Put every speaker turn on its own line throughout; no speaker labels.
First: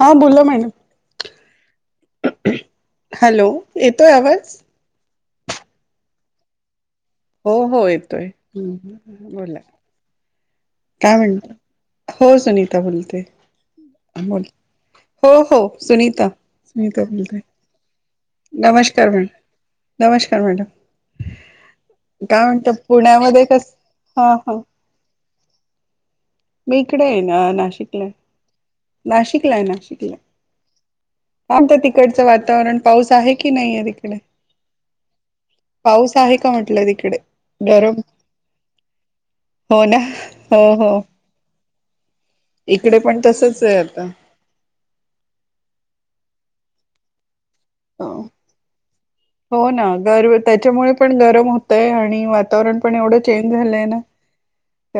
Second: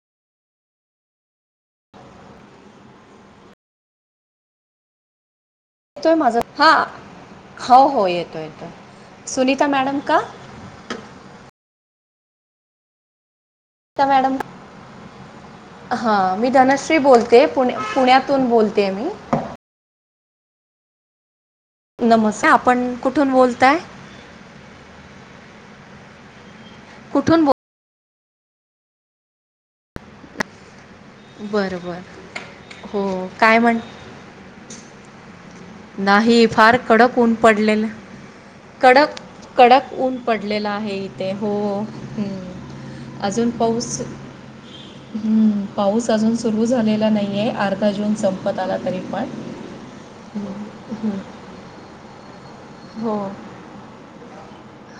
हा बोला madam. Hello, येतोय आवाज?
येतोय माझा हा हो हो येतोय येतोय, सुनीता मॅडम का?
काय म्हणत हो सुनीता बोलते.
त्या मॅडम
बोल हो हो सुनीता.
हां मी धनश्री बोलते पुणे पुण्यात
नमस्कार मॅ नमस्कार मॅडम. काय
नमस्कार
म्हणता
आपण कुठून
पुण्यामध्ये कसं
बोलताय
हा हा मी इकडे आहे
कुठून
ना नाशिकला. नाशिकला आहे नाशिकला
बोल
आमच
बरं बरं
तिकडचं वातावरण
हो
पाऊस आहे की
काय
नाही
म्हण
आहे तिकडे? पाऊस आहे
नाही
का
फार
म्हटलं तिकडे
कडक ऊन पडलेलं
गरम
कडक
हो
कडक
ना
ऊन
हो
पडलेला आहे
हो
इथे हो.
इकडे पण
अजून
तसच आहे
पाऊस
आता.
हम्म पाऊस अजून सुरू झालेला नाहीये अर्धा जून
हो
संपत आला तरी पण.
हो ना गर त्यांच्यामुळे
हम्म,
पण
हम्म.
गरम होतय आणि वातावरण पण
हो
एवढं चेंज झालंय ना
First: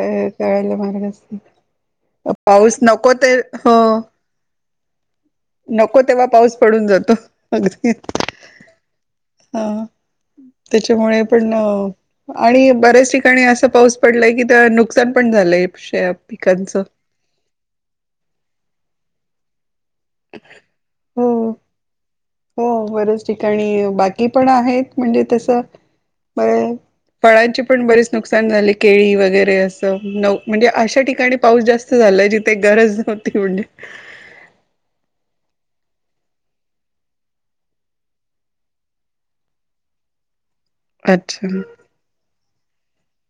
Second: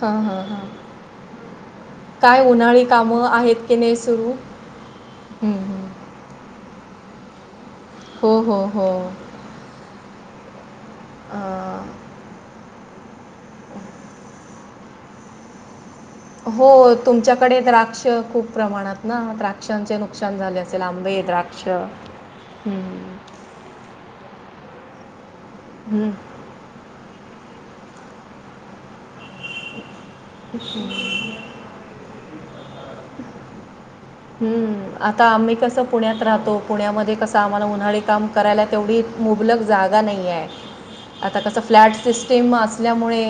हां हां हां
मार्ग असं
काय उन्हाळी कामं आहेत की नाही सुरू हम् हम्म
नको तेव्हा पाऊस पडून जातो अगदी
हो हो हो
ह त्यांच्यामुळे पण
अं,
आणि बऱ्याच ठिकाणी असं पाऊस पडला य कि नुकसान पण झालंय [unintelligible]
हो तुमच्याकडे द्राक्ष खूप प्रमाणात ना? द्राक्षांचे नुकसान झाले असे आंबे,
हो
द्राक्ष
हो
हम्म.
बरच ठिकाणी बाकी पण आहेत म्हणजे तसं
हम्म
बर फळांची पण बरीच नुकसान झाली. केळी वगैरे असं न म्हणजे अशा ठिकाणी पाऊस जास्त झाला जिथे गरज नव्हती [unintelligible]
हम्म आता आम्ही कसं पुण्यात राहतो पुण्यामध्ये कसं आम्हाला उन्हाळी काम करायला तेवढी मुबलक जागा नाही आहे. आता
अच्छा
कस फ्लॅट सिस्टीम असल्यामुळे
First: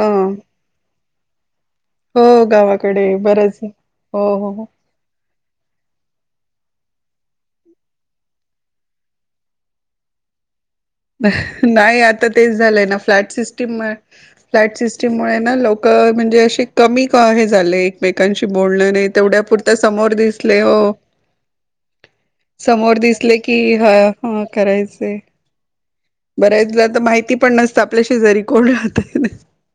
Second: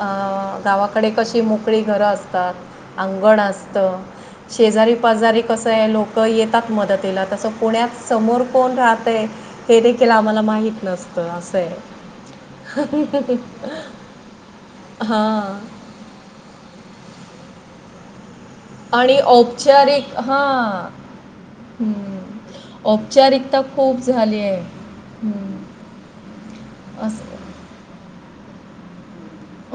अ गावाकडे कशी मोक मोकळी घरं
हो
असतात
गावाकडे
अंगण
बरंच
असतं
हो, हो, हो.
शेजारी पाजारी कसं आहे लोक लोक येतात मदतीला तसं पुण्यात समोर कोण राहतय हे देखील आम्हाला माहित नस
नाही आता तेच झालंय ना फ्लॅट सिस्टीम फ्लॅट सिस्टीममुळे ना
हां
लोक क म्हणजे असे कमी का हे झाले. एकमेकांशी बोलण नाही
आणि
तेवढ्यापुरत समोर
औपचारिक
दिसले हो
हां हं.
समोर दिसले कि
औपचारिकता
हा
खूप झाली
ह
आहे
करायचे.
हं.
बऱ्याचदा तर
असं
माहिती पण नसतं आपल्या शेजारी कोण राहतय.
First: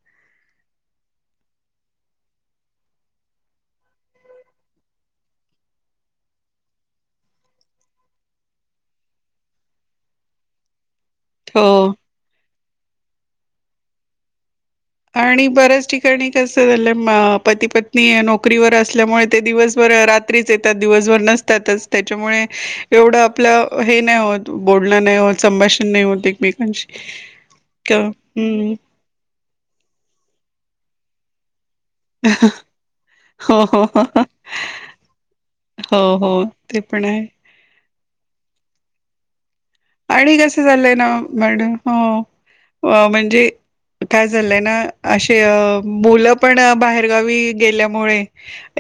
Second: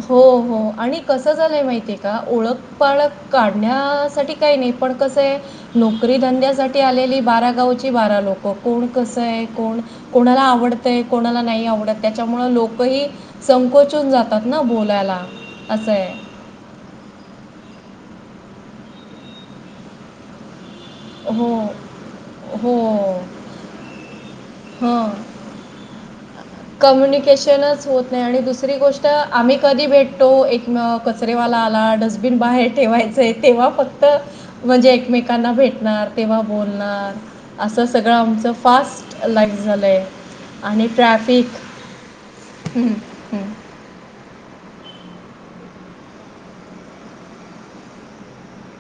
हो हो आणि कसं झालंय माहिती आहे का ओळखपाळख काढण्यासाठी काही नाही पण कसं आहे. नोकरी धंद्यासाठी आलेली बारा गावची बारा लोकं कोण कसं आहे कोण कोणाला आवडतय कोणाला नाही
हो.
आवडत त्यांच्यामुळे लोकही संकोचून जातात ना बोल
आणि बऱ्याच ठिकाणी कसं झालं पती पत्नी नोकरीवर असल्यामुळे ते दिवसभरात रात्री येतात दिवसभर
हो,
नसतातच त्यांच्यामुळे
हो.
एवढं आपलं हे नाही होत बोलणं नाही
हं.
होत. संभाषण नाही होते एकमेकच
कम्युनिकेशनच होत नाही आणि दुसरी गोष्ट तर आम्ही कधी भेटतो एक कचरेवाला आला डस्टबिन बाहेर ठेवायच.
हो,
तेव्हा
हो,
फक्त
हो,
म्हणजे एकमेकांना
हो,
भेटणार तेव्हा
हो. ते पण
बोलणार.
आहे.
असं सगळं आमचं फास्ट लाईक झाले.
आणि कसं चाललंय ना मॅडम
हं,
हो
हं,
म्हणजे. काय झालंय ना असे मुलं पण बाहेरगावी गेल्यामुळे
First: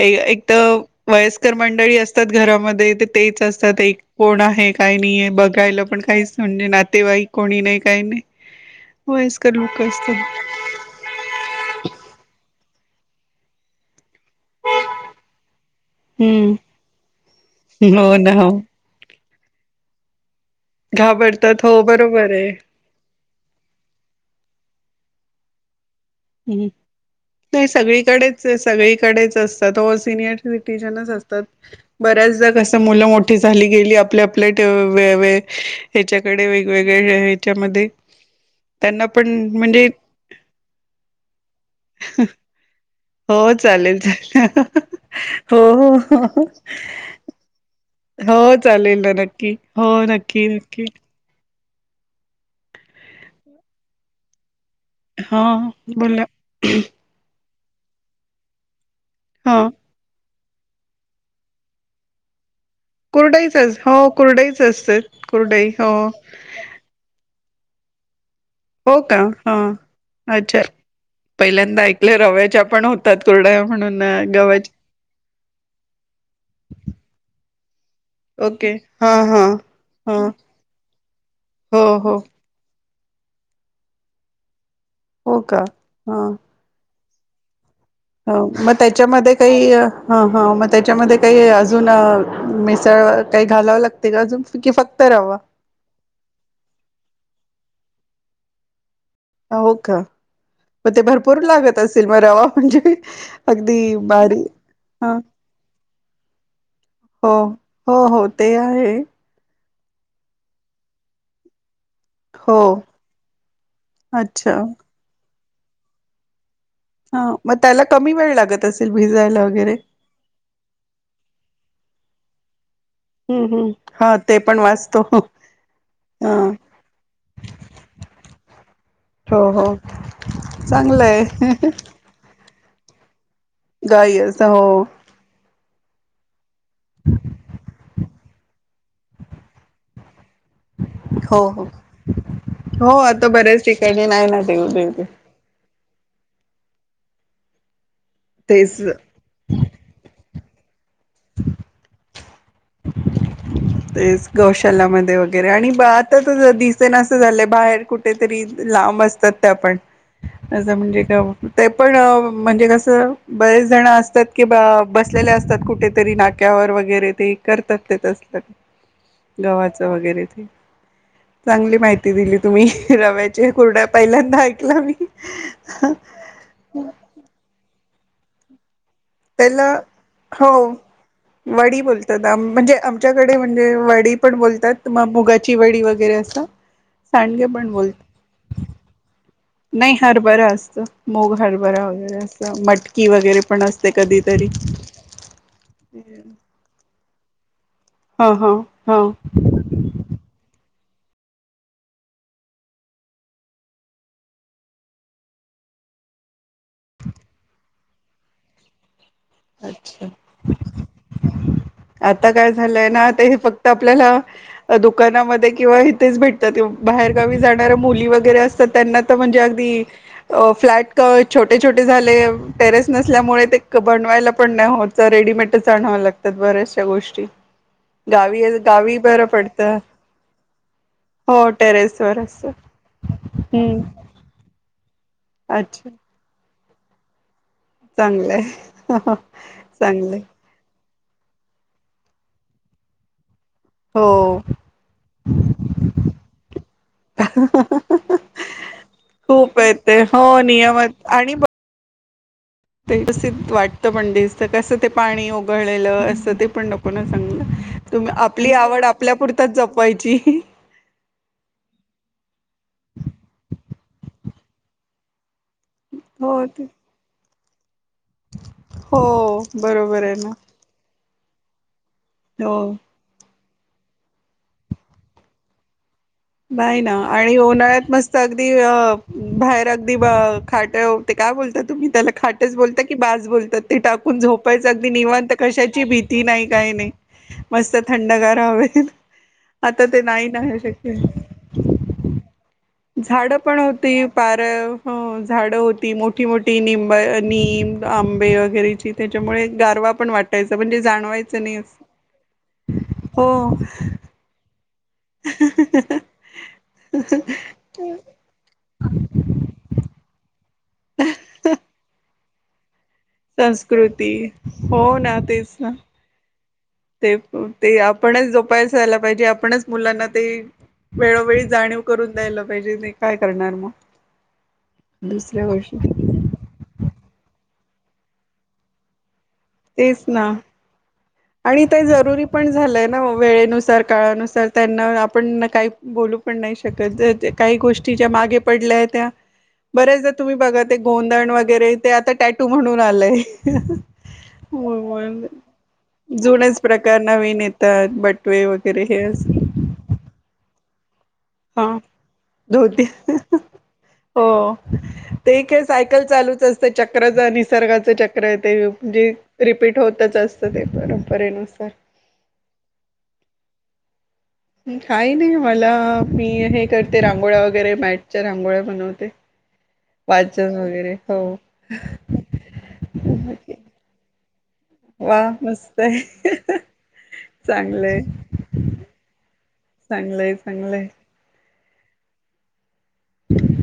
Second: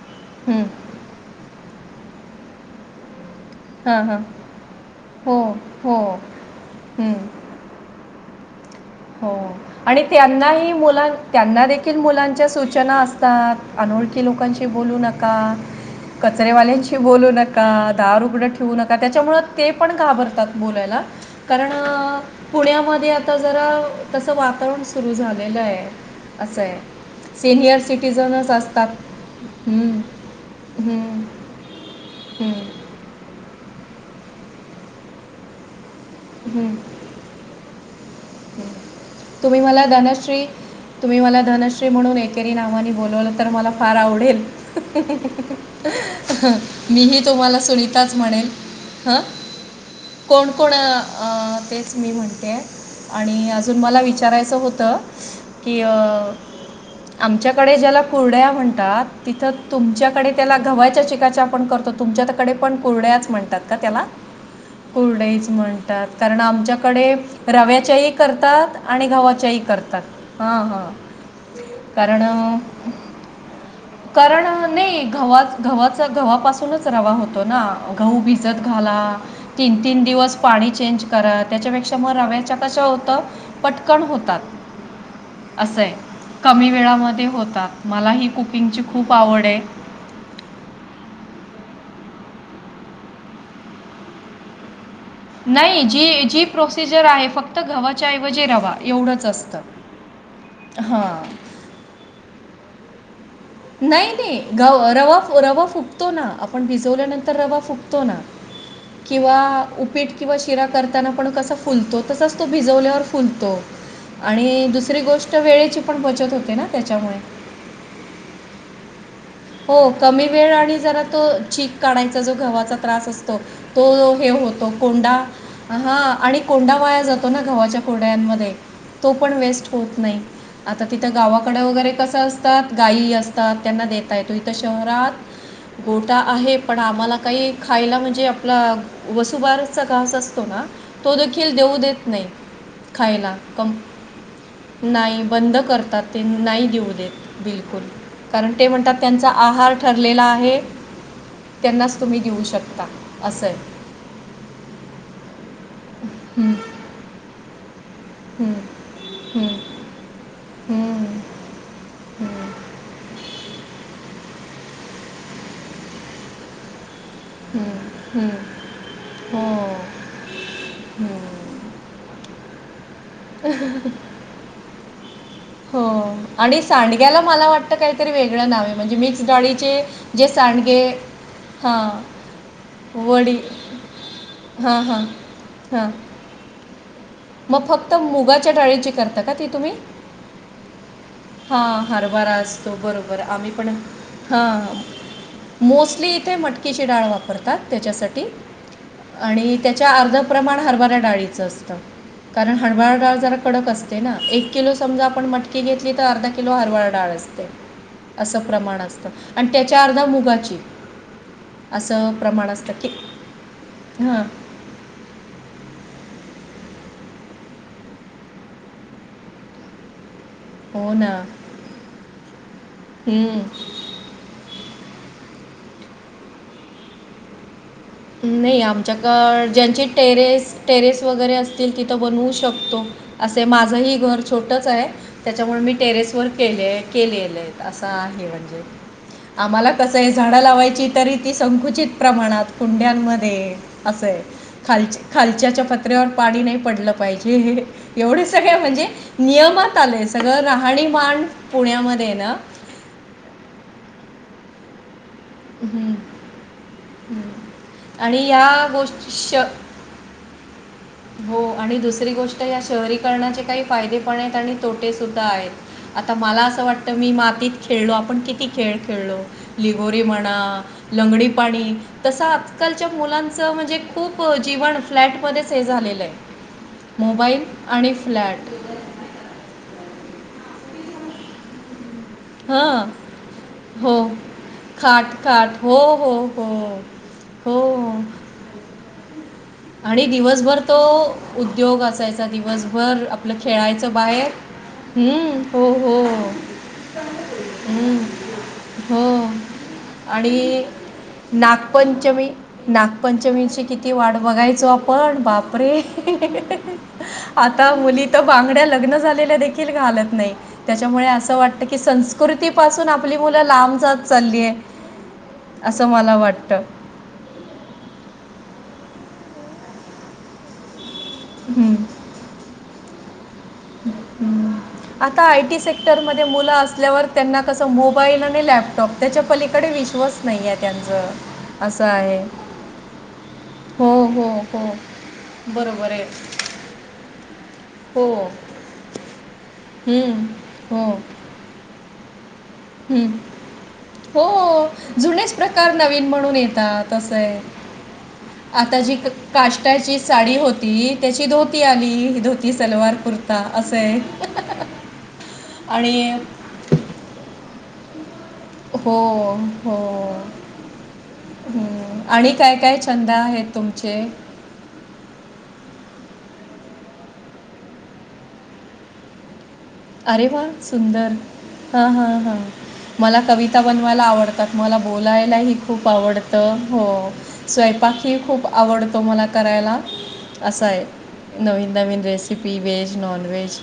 एक
हं.
तर वयस्कर मंडळी असतात घरामध्ये ते तेच असतात. अस एक
हां हां
कोण आहे काही नाहीय
हो
बघायला
हो
पण काहीच म्हणजे नातेवाईक
हं.
कोणी नाही काही नाही.
हो
वयस्कर लोक
आणि
असतात
त्यांनाही मुला त्यांना देेखील मुलांच्या सूचना असतात अनोळखी लोकांशी बोलू नका.
हम्म
कचरेवाल्यांशी बोलू नका,
हो
दार
ना
उघड
हो
ठेवू नका त्याच्यामुळे ते पण घाबरतात. बोलायला
घाबरतात
कारण
हो बरोबर आहे
पुण्यामध्ये आता जरा तसं वातावरण सुरू झालेलं आहे असं
हं.
आहे.
नाही
सिनियर
सगळीकडेच
सिटीजनच
आहे
असतात
सगळीकडेच असतं.
हम्म,
सिनियर
हम्म,
सिटिजनच असतात. बऱ्याचदा
हम्म,
कसं मुलं मोठ झाली गेली आपल्या आपल्या व हच्याकडे
हम्म.
वेगवेगळे्या मध्ये त्यांना पण म्हणजे
धश तुम्ही मला धनश्री म्हणून ब
हो
तर मला फार
चालेल
आवडेल
चालेल हो हो हो
म तुम्हाला सुनिताच म्हणेन
हो चालेल ना
ह.
नक्की हो नक्की
कोण कोण
नक्की
तेच मी म्हणते आणि अजून मला विचारायचं होतं
हा
की
बोला
आमच्याकडे ज्याला कुरड्या म्हणतात तिथं
हा
तुमच्याकडे त्याला घवयच्या चिकाच्या आपण करतो. तुमच्या त्याकडे पण कुरड्याच
कुरडईच
म्हणतात का त्याला?
हो कुरडईच असतात
कुरड्याच
कुरडई हो
म्हणतात कारण आमच्या कडे रव्याच्याही करतात
हो
आणि
का हा
गवच्याही करतात हा
अच्छा
हा.
पहिल्यांदा ऐकलं
कारण
रव्याच्या पण होतात कुरडया म्हणून
कारण
गव्हाच्या
नाही घव गव्हाचा गव्हापासूनच रवा होतो ना. गहू भिजत
ओके
घाला
हा हा
तीन तीन
हा
दिवस पाणी चेंज करा
हो
त्याच्यापेक्षा मग
हो
रव्यात कश होतं पटकन होतात.
हो का
असंय कमी वेळामध्ये होतात. मला ही
हो मग
कुकिंगची खूप
त्याच्यामध्ये
आवड आहे
काही हा हा मग त्याच्यामध्ये काही अजून मिसळ काही घालावं लागते का अजून की फक्त रवा?
नाही जी जी प्रोसिजर आहे फक्त गव्हाच्याऐवजी रवा. एवढंच असतं.
हो का मग ते
हां
भरपूर लागत असेल म रवा म्हणजे अगदी
नाही नाही
भारी
ग
ह
रवा रवा फुगतो ना आपण
हो
भिजवल्यानंतर रवा
हो
फुगतो ना.
हो ते आहे
किंवा उपीट किंवा शिरा करताना पण कस फुलतो तसाच तो
हो
भिजवल्यावर फुलतो
अच्छा
आणि दुसरी गोष्ट वेळेची पण बचत होते ना त्याच्यामुळे
हा मग त्याला कमी वेळ लागत असेल भिजायला. वगैरे
हो कमी वेळ आणि जरा तो चीक काढायचा जो गव्हाचा त्रास असतो
हम्म हम्म
तो
हा
हे
ते पण
होतो
वाचतो
कोंडा हा आणि
ह
कोंडा वाया जातो ना गव्हाच्या कुरड्यान मध्ये तो पण
हो हो
वेस्ट होत नाही आता
चांगलं
तिथ गावाकड
आहे
वगैरे कस अस असतात गाय असतात त्यांना देता
गाई
येतो
असं
इथ
हो
शहरात गोठा आहे पण आम्हाला काही खायला म्हणजे आपला वसुबारचा घास अस तो
हो
देखिल
हो
देऊ देत नाही
हो आता
खायला
बऱ्याच ठिकाणी नाही ना देऊ देऊ
नाही. बंद करतात ते नाही देऊ देत बिलकुल कारण ते
तेच
म्हणतात त्यांचा आहार ठरलेला आहे त्यांनाच तुम्ही देऊ शकता असं आहे.
ते गौशालामध्ये वगैरे आणि आता तर
हं,
दिसे नासं झालंय बाहेर कुठ कुठेतरी
हं,
लांब असतात त्या
हं,
आपण. असं म्हणजे
हं,
का ते पण
हं,
म्हणजे कस बरेच जण असतात. कि बा बसलेले असतात कुठेतरी नाक्यावर वगैरे ते
हं,
करतात ते
हं. हो
गव्हाच वगैरे ते
हं.
चांगली माहिती दिली तुम्ही रव्या कुरड्या पहिल्यांदा ऐकला मी.
हो आणि सांडग्याला मला वाटत काहीतरी वेगळं नावे म्हणजे मिक्स डाळीचे
त्याला
जे
हो
सांडगे
वडी
हां
बोलतात आ म्हणजे आमच्याकडे
वडी
म्हणजे वडी पण
हां
बोलतात म
हां
मुगाची वडी
हां
वगैरे असं. सांडगे
मग
पण बोलतात
फक्त मुगाच्या डाळीची करता? का ती तुम्ही?
नाही हरभरा असतं मूग
हा
वगैरे
हरभरा
असं
असतो
मटकी
बरोबर
वगैरे
आम्ही पण
असते कधीतरी
हां हां मोस्टली इथे मटकीची डाळ वापर वापरतात त्याच्यासाठी
हा हा हा
आणि त्याच्या अर्ध प्रमाण हरभऱ्या डाळीचं असतं. कारण हरभरा डाळ जरा कडक असते ना एक किलो समजा आपण मटकी घेतली तर अर्धा किलो हरभरा डाळ असते. असते अस प्रमाण असत आणि त्याच्या अर्ध
अच्छा
मुंगाची.
आता काय झालंय ना ते फक्त
हां,
आपल्याला दुकानामध्ये किंवा इथेच भेटतात बाहेरगावी जाणारया मुली वगैरे असतात त्यांना म्हणजे अगदी
हो
फ्लॅट
ना.
छोटे, छोटे झाले टेरेस
हं.
नसल्यामुळे ते बनवायला पण नाही होत रेडीमेटच आणाव लागतात बऱ्याचशा गोष्टी. गावी
नाही
गावी बरं
आमच्याकळ
पडतं
ज्यांची टेरेस, टेरेस वगैरे
हो
असतील तिथं
टेरेस वर
बनवू
असं
शकतो. असे
हम्म
माझंही घर छोटच आहे त्याच्यामुळे मी
अच्छा
टेरेस वर केले केलेले. असं आहे म्हणजे
चांगलंय
आम्हाला कसं आहे
चांगले
झाडं लावायची तरी ती संकुचित प्रमाणात कुंड्यांमध्ये असय.
हो
खालच्या, खालच्याच्या पत्र्यावर पाणी नाही पडलं पाहिजे. एवढे सगळं म्हणजे
खूप आहे
नियमात
ते
आलेय
हो
सगळं
नियमात
राहणीमान
आणि बघ
पुण्यामध्ये ना
व्यवस्थित वाटतं पण दिसत कसं ते पाणी ओप पळलेल असते पण नको सांग तुम
आणि
आपली
या
आवड
गोष्टी
आपल्या
श
पुरतं जपत पैची
हो आणि दुसरी गोष्ट या शहरीकरणाचे काही फायदे पण आहेत आणि तोटे सुद्धा आहेत. आता मला
हो ते
असं वाटत मी मातीत खेळलो आपण आपण किती खेळ खेळलो
हो
लिगोरी
बरोबर आहे ना
म्हणा, लंगडी पाणी तस
हो
आजकालच्या मुलांच म्हणजे खूप जीवन फ्लॅट मध्येच हे झालेलं आहे.
नाही ना आणि
मोबाईल
उन्हाळ्यात
आणि
मस्त अगदी
फ्लॅट
अ बाहेर अगदी ब खाटावरती काय बोलता तुम्ही त्याला खाटच बोलता
हां
की बाज बोलतात ते
हो
टाकून झोपायचं अगदी
खाट
निवांत
खाट हो
कशाची
हो
भीती नाही
हो
काही नाही. मस्त
हो
थंडगार हवेत. आता ते
आणि
नाही ना
दिवसभर तो उद्योग असायचा दिवस
झाड पण होती फार. हो
हम्म,
झाडं
हो
होती मोठी,
हो
मोठी निंब निम
हम्म,
आं- बे वगैरे
हो
त्याच्यामुळे गारवा पण वाटायच,
आणि
म्हणजे जाणवायचं- नाही असं.
नागपंचमी-
हो
नागपंचमीची किती वाट बघायचो आपण, बापरे. आता मुली तर बांगड्या लग्न झालेल्या देखील घालत नाही. त्याच्यामुळे असं वाटतं की, संस- कृती पासून आपली मुलं लांब जात
संस्कृती
चाललीये,
हो ना तेच ना
असं मला वाटत.
ते, ते आपणच जोपासायला पाहिजे, आपणच मुलांना ते- वेळोवेळी
हम्म.
जाणीव करून द्यायला पाहिजे, मी काय करणार मग?
आता
दुसऱ्या
आयटी
गोष्टी
सेक्टर मध्ये मुलं असल्यावर- त्यांना कसं मोबाईल आणि लॅपटॉप त्याच्या पलीकडे
तेच
विश्वस
ना
नाही आहे त्यांच.
आणि ते जरुरी पण झालंय ना, वेळेनुसार,
हो हो
काळानुसार
हो
त्यांना आपण काही-
बरोबर आहे
बोलू पण नाही शकत. काही गोष्टी- च्या
हो
मागे पडल्या होत्या, बऱ्याचदा‌
हम्म,
तुम्ही बघा, ते
हो
गोंदण वैगरे ते आता टँक- तू म्हणून
हं.
आलंय,
हो.
मग-
[unintelligible] नवीन- म्हणून
जुनेच
येतात
प्रकार
असं आहे.
नवीन येतात, बटवे वगैरे हे असलं.
काष्टाचीच- साडी होती- त्याची धोती
हा
आली, धोती, सलवार, कुर्ता असाय.
हो ते काय सायकल चालूच असते, चक्रच निसर्गाचं चक- करा ते
हो,
जे
हो.
रिपीट होतच असतं, ते परंपरेनुसार.
हं. आणि काय, काय छंद आहेत तुमचे?
काही नाही, मला मी हे करते रांगोळ्या वगैरे मॅटच्या रांगोळ्या बनवते.
अरे वा,
वाचन वगैरे
सुंदर
हो
हा, हा, हा. मला कविता बनवायला आवडतात, मला
वा
बोलायलाही
मस्त
खूप
आहे
आवडतं. हो.
चांगलंय
स्वयंपाकही खूप आवडतो, मला करायला.
चांगलंय, चांगलंय.
नवीन, नवीन रेसिपी व्हेज, नॉनव्हेज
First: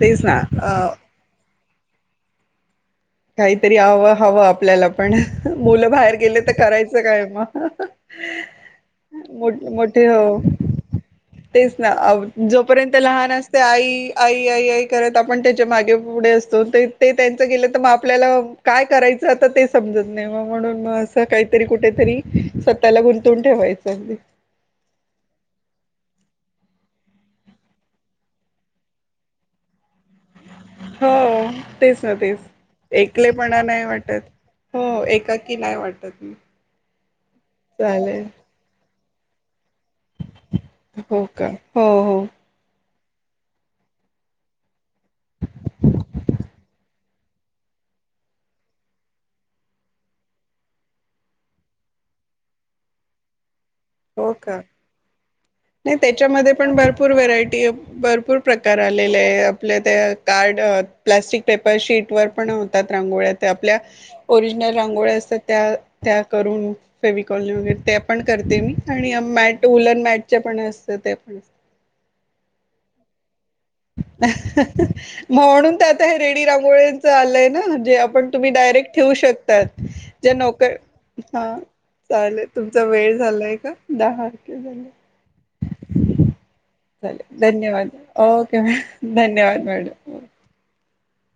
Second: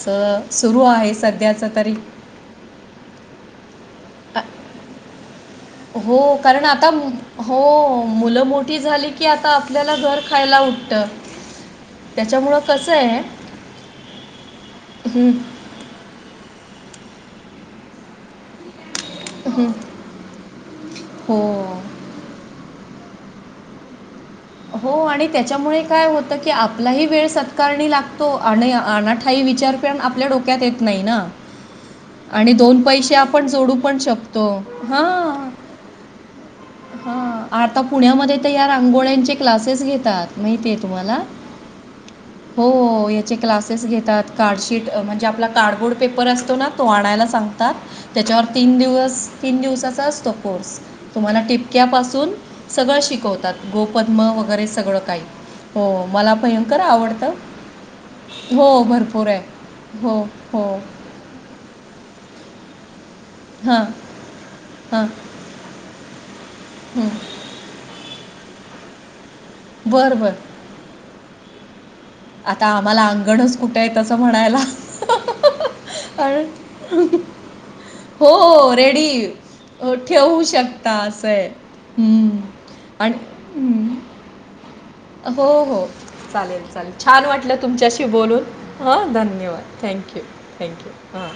तेच
सुरू
ना
आहे. हे सध्याच तरी-
काहीतरी हवं,
अ,
हवं आपल्याला. पण मुलं बाहेर
हो,
गेले तर
कारण आता
करायचं काय मग
हो, मुलं मोठी झाली- की,
मो
आता आपल्याला
मोठे
घर
हो
खायला उठत.
तेच ना, जोपर्यंत लहान अस- ते आई, आई, आई, आई करत
हं.
आपण त्याच्या मागे, पुढे असतो. ते, ते त्यांच गेलं तर मा- आपल्याला काय करायचं आता ते समजत नाही, मग म्हणून मग असं काहीतरी
हो.
कुठेतरी- स्वतःला गुंतवून ठेवायचं अगदी.
हो आणि त्याच्यामुळे काय होतं की, आपलाही वेळ सत्कारणी लागतो आणि अनाठाई विचार- आपल्या डोक्यात येत नाही
हो
ना
तेच ना तेच
आणि दोन पैशे आपण
एकलेपणा
जोडू
नाही
पण
वाटत
शकतो.
हो, एकाकी नाही वाटत.
हा, आता
चालेल
पुण्यामध्ये तर या रांगोळ्यांचे क्लासेस घेतात. माहिती आहे तुम्हाला?
हो का हो हो
हो, याचे क्लासेस घेतात. कार्डशीट म्हणजे, आपला कार्डबोर्ड पेपर असतो ना, तो आणायला सांगतात. त्याच्यावर तीन दिवस, तीन दिवसाचा असतो कोर्स तुम्हाला टिप- क्यापासून सगळं शिकवतात. गोपद्म
हो का
वगैरे सगळं काही.
नाही
हो, मला
त्याच्यामध्ये पण
भयंकर
भरपूर
आवडतं.
व्हरायटी, भरपूर प्रकार
हो,
आलेले
भरपूर
आहे. आपले ते
हो,
कार्ड-
हो.
प्लास्टिक पेपर शीट वर पण होतात रांगोळ्या त्या आपल्या.
हां,
ओरिजनल
हां.
रांगोळ्या असतात त्या- त्या करून,
हं.
फेविकॉलनी वगैरे ते पण करते मी. आणि या मॅट- उलन
बरं, बरं.
मॅटच्या पण असत. त्या पण.
आता आम्हाला अंगणच- कुठे आहे तसं म्हणायला.
म्हणून तर आता हे
अरे
रेडी रांगोळ्यांचं आलंय ना? जे आ - -पण तुम्ही
हो,
डायरेक्ट
रेडी
ठेवू शकतात.
अ,
जे
ठेवू
नोकर
शकता असं
-
आहे.
हं.
हं.
चालेल. तुमचा
आणि
वेळ झालाय का?
हं.
दहा [unintelligible] झाले.
हो. हो. चालेल. चालेल. छान वाटलं
धन्यवाद
तुमच्याशी बोलून.
ओके
हा.
मॅडम
धन्यवाद.
Madam
thank you thank you. हां.